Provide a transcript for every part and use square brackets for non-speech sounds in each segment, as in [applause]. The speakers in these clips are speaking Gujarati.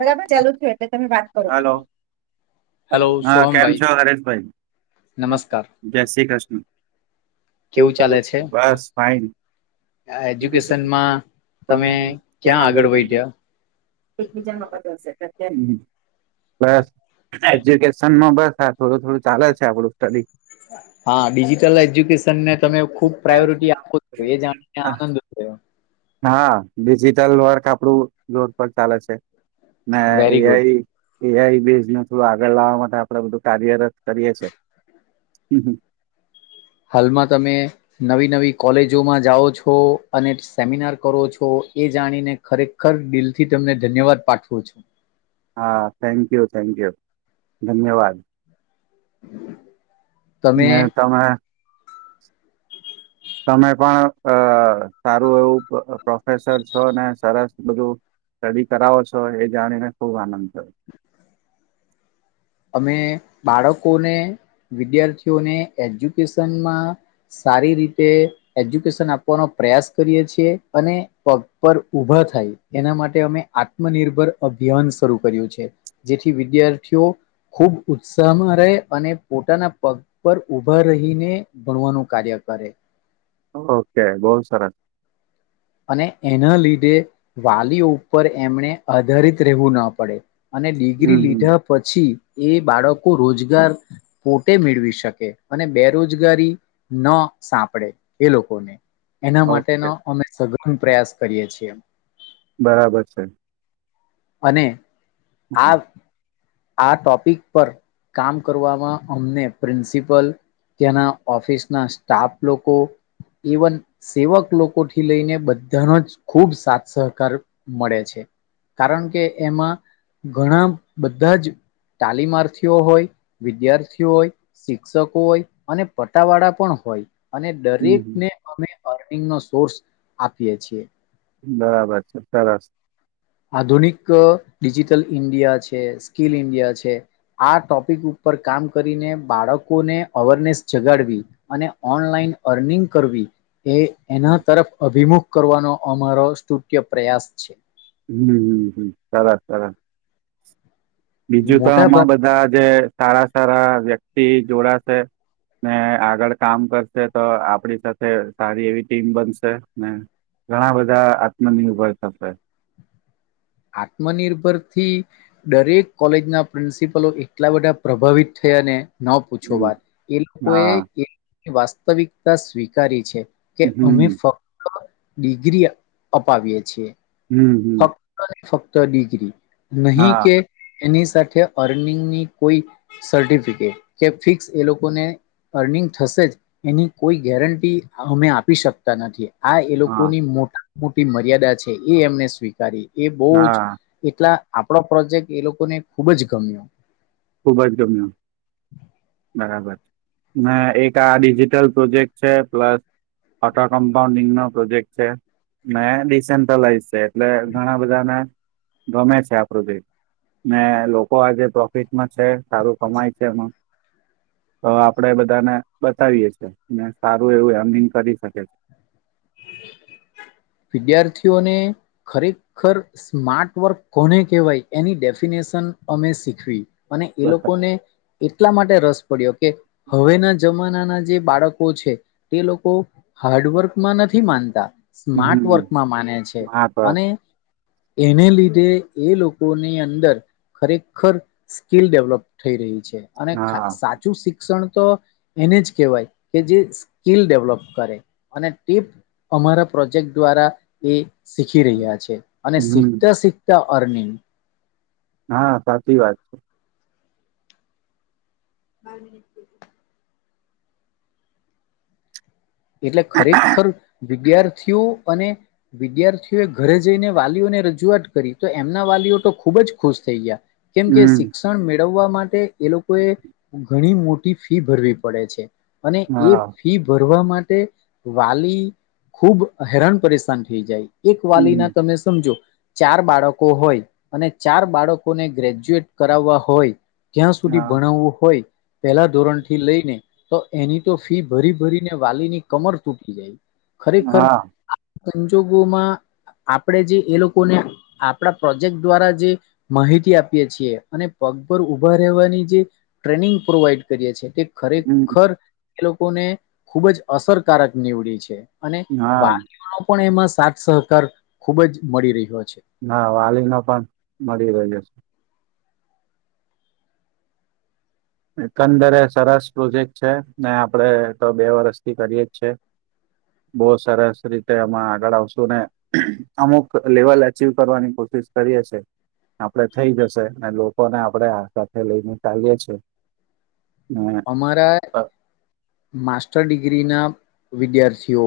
બરાબર ચાલુ થ એટલે તમે વાત કરો. હેલો હલો હા કેમ સોહમભાઈ છો હરેશભાઈ નમસ્કાર જય શ્રી કૃષ્ણ. કેવું ચાલે છે બસ ફાઈન. આ એજ્યુકેશનમાં તમે ક્યાં આગળ વધ્યા આગળ. બસ એજ્યુકેશનમાં બસ. આ થોડું થોડું ચાલે છે આપણું સ્ટડી. હા ડિજટલ એજ્યુકેશન ને તમે ખુબ પ્રાયોરિટી આપો છો એ જાણીને આનંદ. હ [unintelligible] હા ડિજિટલ વર્ક આપડું રડ ચાલે છે. ના વેરી ગુડ [unintelligible] એઆઈ બેઝનું [unintelligible] આગળ લાવવા માટે આપડે બધું કાર્યરત કરીએ છી. હમ. હાલમાં તમે નવી નવી કોલેજોમાં જાઓ છો અને સેમિનાર કરો છો. એ જાણીને ખરેખર દિલથી તમને ધન્યવાદ પાઠવું છું. હા થેન્ક યુ થેન્ક યુ ધન્યવાદ. તમે એ તમે. તમે પણ અ સારું એવું પ્રોફેસર છો ને સરસ બધું. સ્ટડી કરાવો છો એ જાણીને ખૂબ આનંદ થયો. તમે બાળકોને. વિદ્યાર્થીઓને એજ્યુકેશનમાં સારી રીતે એજ્યુકેશન આપવાનો. પ્રયાસ કરીએ છીએ અને પગ પર ઉભા થાય એના માટે અમે આત્મનિર્ભર. અભિયાન શરૂ કર્યું છે જેથી વિદ્યાર્થીઓ. ખૂબ ઉત્સાહમાં રહે અને પોતાના પગ પર [unintelligible] ઊભા રહીને ભણવાનું કાર્ય કરે. ઓકે બોલ સરસ. અને એના લીધે વાલીઓ ઉપર એમને આધારિત રહેવું ના પડે. અને હમ ડિગ્રી હમ લીધા પછી. એ બાળકો રોજગાર પોતે મેળવી શકે અને બેરોજગારી ન. સાંપડે એ લોકોને. એના ઓકે માટેનો અમે સઘન પ્રયાસ કરીએ છીએ. બરાબર છે. અને હમ આ. આ ટોપિક પર કામ કરવામાં અમને પ્રિન્સિપલ. ત્યાના ઓફિસ ના સ્ટાફ લોકો. એવન સેવક લોકો થી લઈને બધાનો જ ખૂબ સાથ સહકાર મળે છે. કારણ કે એમાં ઘણા બધા જ. તાલીમાર્થીઓ હોય વિદ્યાર્થીઓ હોય શિક્ષકો હોય અને પટ્ટાવાળા પણ હોય. અને હમ દરેકને અમે અર્નિંગ નો સોર્સ આપીએ છીએ. બરાબર છે, સરસ. આધુનિક ડિજિટલ ઇન્ડિયા છે, સ્કીલ ઇન્ડિયા છે, આ ટોપિક ઉપર. પર કામ કરીને બાળકોને અવેરનેસ જગાડવી અને ઓનલાઈન અર્નિંગ કરવી. એ એના હમ તરફ અભિમુખ કરવાનો અમારો સ્ટુટ્ય પ્રયાસ છે. હમ હમ હમ સરસ સરસ. બીજું તો મોટા અમાં ભાગ બધા જે સારા સારા વ્યક્તિ જોડાશે. ને આગળ કામ કરશે તો આપડી સાથે સારી એવી ટીમ બનશે ને. ઘણા બધા આત્મનિર્ભર થશે. આત્મનિર્ભર થી દરેક કોલેજના પ્રિન્સિપલો એટલા બધા પ્રભાવિત થયા અને. ન પૂછો હમ વાત એ લોકોએ હા એ વાસ્તવિકતા સ્વીકારી છે. કે અમે હમ ફક્ત ડિગ્રી અપાવીએ છીએ. હમ હમ. ફક્ત ને ફક્ત ડિગ્રી નહી હા કે એની. અર્નિંગની કોઈ સર્ટિફિકેટ કે ફિક્સ એ લોકોને. અર્નિંગ થશે જ એની કોઈ ગેરંટી અમે આપી શકતા નથી. આ એ હા લોકોની મોટા મોટી મર્યાદા છે, એ એમને સ્વીકારી. એ બહ જ હા એટલા આપડો પ્રોજેક્ટ એ લોકોને ખુબ જ ગમ્યો. ખુબ [unintelligible] બરાબર છે, એક આ ડિજિટલ પ્રોજેક્ટ છે, પ્લસ. આટા કમ્પાઉન્ડિંગ નો પ્રોજેક્ટ છે, ડિસેન્ટ્રલાઈઝ છે. એટલે ઘણા બધાને ગમે છે, આ પ્રોજેક્ટ ને લોકો [unintelligible] [unintelligible] છે, સારું કમાય છે, એમાં. તો આપડે બધાને બતાવીએીએ સારું એવું રનિંગ કરી શકે છે [inaudible] વિદ્યાર્થીઓને ખરેખર સ્માર્ટ વર્ક કોને કહેવાય એની ડેફિનેશન અમે શીખવી અને એ બતા લોકોને એટલા માટે રસ પડ્યો કે હવેના જમા ના જે બાળકો છે તે લોકો હાર્ડવર્કમાં નથી માનતા સ્માર્ટ હમ વર્કમાં માને છે હા પર અને એને લીધે એ લોકોની અંદર ખરેખર સ્કીિલ ડેવલોપ થઈ રહી છે અને હા સાચું શિક્ષણ તો એને જ કહેવાય કે જે સ્કીલ ડેવલોપ કરે અને ટીપ અમારા પ્રોજેક્ટ દ્વારા એ શીખી રહ્યા છે અને હમ શીખતા શીખતા [unintelligible] હા સાચી વાત છે બાર મટ એટલે ખરેખર વિદ્યાર્થીઓ અને વિદ્યાર્થી ઘરે જઈને વાલીઓને રજૂઆત કરી તો એમના વાલીઓ તો ખુબ જ ખુશ થઈ ગયા કેમ કે હમ શિક્ષણ મેળવવા માટે એ લોકોએ ઘણી મોટી ફી ભરવી પડે છે અને એ હા ફી ભરવા માટે વાલી ખુબ હેરાન પરેશાન થઈ જાય એક વાલી ના હમ તમે સમજો ચાર બાળકો હોય અને ચાર બાળકોને ગ્રેજ્યુએટ કરાવવા હોય ક્યાં સુધી હા ભણાવવું હોય પહેલા ધોરણ થી લઈને તો એની તો ફી ભરી ભરીને વાલી ની કમર તૂટી જાય હા અંજુ ભૂમાં આપણેે જે એ લોકોને આપણા પ્રોજેક્ટ દ્વારા જે માહિતી આપીએ છીએ અને પગબર ઉભા રહેવાની જે ટ્રેનિંગ પ્રોવાઈડ કરીએ છીએ તે હમ ખરેખર એ લોકોને ખુબ જ અસરકારક નીવડી છે. અને હા વાલીનો પણ એમાં સાથ સહકાર ખુબ જ મળી રહ્યો છે. ના વાલી ન પણ મળી રહ છે. એકંદરે એ સરસ પ્રોજેક્ટ છે ને આપડે તો બે વરસથી કરીએ જ છે. બહ સરસ રીતે અમાં આગળ આવશુ ને અમુક લેવલ અચવ કરવાની કોિશ. કરીએ છે આપડે થઈ જશે અને લોકોને આપણે આ સાથે લઈને ચલીએ છીએ. હ અમારા બ. માસ્ટર ડિગ્રી ના વિદ્યાર્થીઓ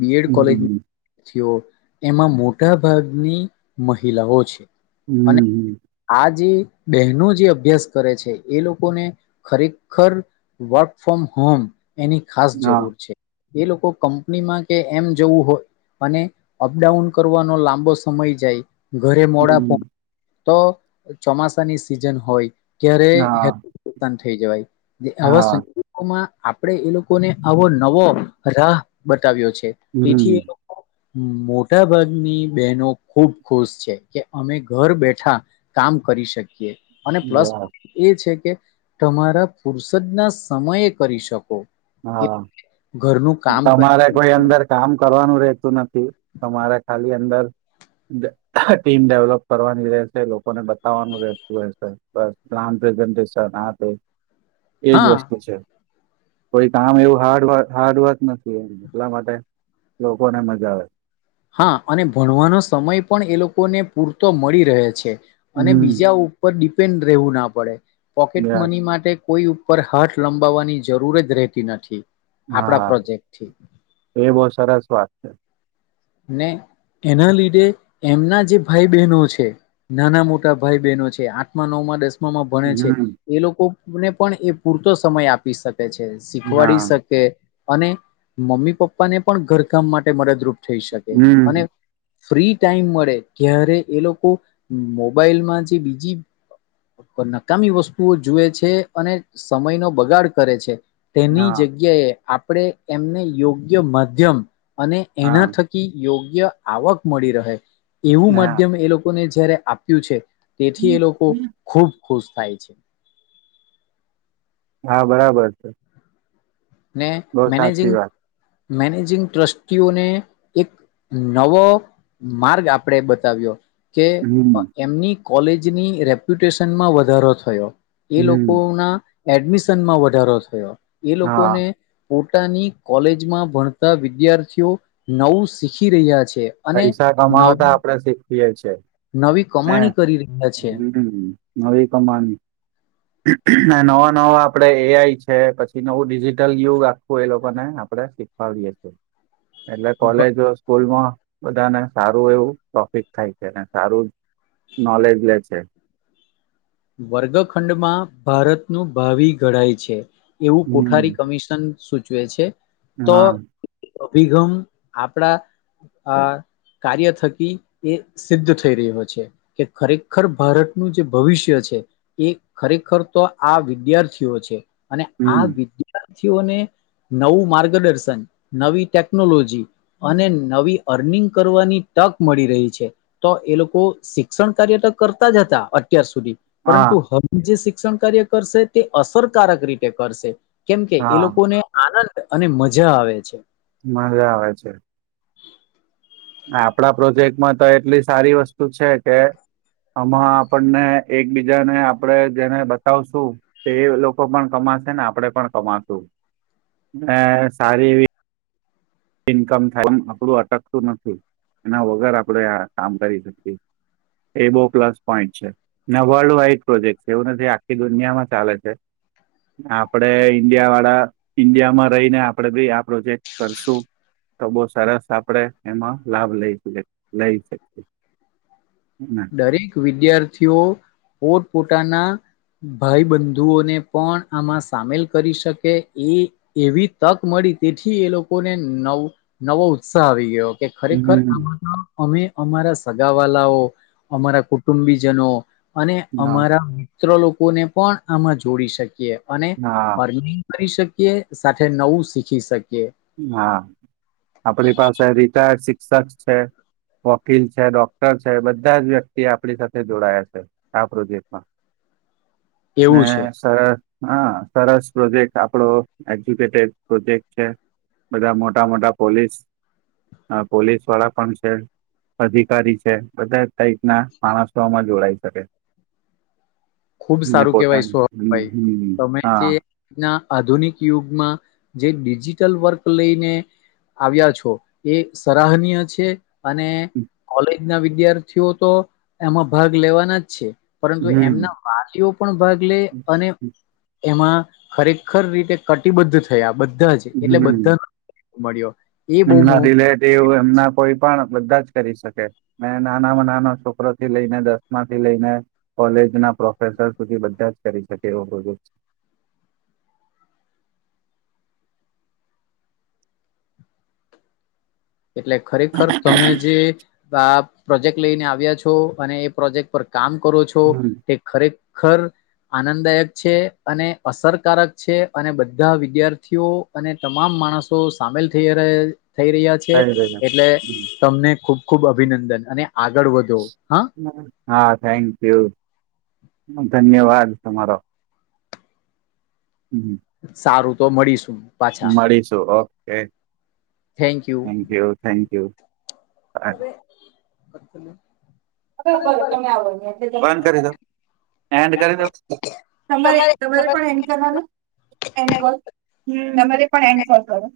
બીએડ કોલેજ હમ વિ્યાર્થીઓ. એમાં મોટા ભાગની મહિલાઓ છે અને હમ આ જે. બહેનો જે અભ્યાસ કરે છે એ લોકોને ખરેખર વર્ક ફ્રોમ હોમ. એની ખાસ હા જરૂર છે એ લોકો કંપનીમાં કે એમ જવું હોય. અને અપડાઉન કરવાનો લાંબો સમય જાય. ઘરે મોડા પ હમ તો ચોમાસાની સિઝન હોય. ક્યારે હે હા થઈ જવાય હા આવામાં. આપણે એ લોકોને આવો નવો રાહ બતાવ્યો છે તેથી હમ એ લોકો. મોટા ભાગની બહેનો ખુબ ખુશ છે કે અમે ઘર બેઠા કામ. કરી શકી્યએ. અને પ્લસ હા એ છે કે તમારા ફુરસદ ના સમયે કરી શકો. કે હા ઘરનું કામ કરી તમારે શકો. કોઈ અંદર કામ કરવાનું. તું નથી તમારે ખાલી અંદર. ટીમ ડેવલોપ કરવાની રહેશે લોકોને બતાવવાનું રહેતું રહેશે બસ્. આપે એજ હા વસ્તુ છે. કોઈ કામ એવું હાર્ડ હાર્ડવર્ક નથી એ એટલા માટે લોકોને મજા આવે. હા અને ભણવાનો સમય પણ એ લોકોને પૂરતો મળી રહે છે. અને હમ બીજા ઉપર ડિપેન્ડ રહેવું ના પડે પોકેટ યસ મની માટે કોઈ. ઉપ હાથ લંબાવવાની જરૂર જ રહેતી નથી. આપણા હા પ્રોજેક્ટથી એ બહ સરસ વાત છે. નને. એના લીધે એમના જે ભાઈ બહેનો છે નાના મોટા ભાઈ બહેનો છે આઠ નવ માં દસ. ભણે છે હમ એ લોકોને પણ એ પૂરતો સમય આપી શકે. હા શીખવાડી શકે અને મમ્મી પપ્પા ને પણ ઘરકામ માટે મદદરૂપ. થઈ શકે અને. હમ ફ્રી ટાઈમ મળે ત્યારે એ લોકો મોબાઈલ માં જે બીજી. નકામી વસ્તુઓ જુએ છે અને સમય નો બગાડ કરે છે. તેની હા જગ્યાએ આપણે એમને યોગ્ય માધ્યમ અને હા એના. યોગ્ય આવક મળી રહે એવું હા માધ્યમ એ લોકોને જયારે આપ્યું છે. તેથી એ લોકો ખુબ ખુશ થાય છે. હા બરાબર છે. ને બહુ સાચી મેનેજિંગ વાત મેનેજિંગ ટ્રસ્ટીઓને એક. નવો માર્ગ આપણે બતાવ્યો. કે હમ એમની કોલેજની રેપ્યુટેશનમાં વધારો થયો. એ લોકો હમ ના એડમિશનમાં વધારો થયો. હા ને [unintelligible] ની કોલેજમાં ભણતા વિદ્યાર્થીઓ નવું શીખી રહ્યા છે. અને પૈસા કમાવતા નવી આપડે શીખીએ છ છેીએ. નવી હ કમાણી કરી રહ્યા છે નવી કની નવા. ન આપડે એઆઈ છે પછી નવું ડિજિટલ યુગ આખું એ લોકોને આપડે શીખવાએે છે. એટલે કોલેજો સ્કૂલમાં બધાને સારું એવું ટોપિક થાય છેને સારું. નલેજ લ છેે. વર્ગખંડમાં ભારતનું ભાવિ ઘડાય છે. એવું હમ કોઠારી કમિશન સૂચવે છે તો હા અભિગમ આપડા આ કાર્ય થકી એ સિદ્ધ થઈ રહ્યો છે કે ખરેખર ભારતનુંું જે ભવિષ્ય છે ખરેખર તો આ વિદ્યાર્થીઓ છે અને હમ આ વિ થીઓને નવું માર્ગદર્શન નવી ટેકનોલોજી અને નવી અર્નિંગ કરવાની તક મળી રહી છે તો એ લોકો શિક્ષણ કાર્ય તો કરતા જ હતા અત્યાર સુધી હા પરંતુ હવે જે શિક્ષણ કાર્ય કરશે તે અસરકારક રીતે કરશે કેમ કે એ હા લોકોને આનંદ અને મજા આવે છે મજા આવે છે આપડા પ્રોજેક્ટમાં તો એટલી સારી વસ્તુ છે કે આમાં આપણને એકબીજાને આપડણે જેને બતાવશું તે લોકો પણ કમા ને આપડે પણ કમાશું સારી એવી ઇન્કમ થાય એમ આપડું અટકતું નથી એના વગર આપણેે આ કામ કરી શકીએ એ બહુ પ્લસ પોઈન્ટ છે વર્લ્ડ વાઈડ પ્રોજેક્ટ છે એવું નથી આખી દુનિયામાં ચાલે છે આપડે ઈન્ડિયા વાળા ઈન્ડિયા માં રહીને આપડે ભી આ પ્રોજેક્ટ કરશું તો બહ સરસ આપણેે એમાં લાભ લઈ લઈ શકીએ [inaudible] દરેક વિદ્યાર્થીઓ પોતપોતાના ભાઈ બંધુઓને પણ આમાં સામેલ કરી શકે એ એવી તક મળી તેથી એ લોકોને નવ નવો ઉત્સાહ આવી ગયો કે ખરેખર આમાં તો અમે અમારા સગા વાલાઓ અમારા કુટુંબીજનો અને હા અમારા મ લોકોને પણ આમાં જોડી શકીએ અને હા અરની કરી શકીએ એ સાથે નવું શીખી શકે હા આપણી પાસે રિટાયર્ડ શિક્ષક છે વકીલ છે ડોક્ટર છે બધા જ વ્યક્તિ આપણી સાથે જોડાયા છે આ પ્રોજેક્ટમાં મે એવું છે સર હા સરસ પ્રોજેક્ટ આપડો એક્ઝક્યુટેડ પ્રોજેક્ટ છે બધા મોટા મોટા પોલીસ પોલીસ વાળા પણ છે અધિકારી છે બધા ટાઈપ ના માણસોમાં જોડાઈ શકે ખુબ ને સારું કેવાય [unintelligible] પોતાની હમ ભાઈ હમ તમે હા જે આધુનિક યુગમાં જે ડિજિટલ વર્ક લઈને આવ્યા છો એ સરાહનીય છે અને કોલેજ ના વિદ્યાર્થીઓ તો એમાં ભાગ લેવાના જ છે પરંતુ હમ એમના વાલીઓ પણ ભાગ લે અને એમાં ખરેખર રીતે કટિબદ્ધ થયા બધા જ એટલે હમ બધાનો મળ્યો એ બહુ એમના રિલેટિવ એમના કોઈ પણ બધા જ કરી શકે મે નાનામાં નાના છોકરો થી લઈને દસમાં થી લઈને કોલેજ ના ના પ્રોફેસર સુધી બધા જ કરી શકે એવો પ્રોજેક્ટ છે [inaudible] એટલે ખરેખર તમે જે આ પ્રોજેક્ટ લઈને આવ્યા છો અને એ પ્રોજેક્ટ પર કામ કરો છો તે ખરેખર આનંદદાયક છે અને અસરકારક છે અને બધા વિદ્યાર્થીઓ અને તમામ માણસો સામેલ થઈ થઈ રહ્યા છે થઈ ગયો એટલે તમને ખુબ ખુબ અભિનંદન અને આગળ વધો હા હા થેન્ક યુ ધન્યવાદ તમારો હમ્મ સારું તો મળીશું પાછા મળીશું okay thank you thank you, [unintelligible] હ તમે આવો [unintelligible] કરી દો એડ કરી દો તમારે તમારે પણ એન્ડ કરવાનું એન્ડ કર હમ્મ તમારે પણ એન્ડ કરવાનો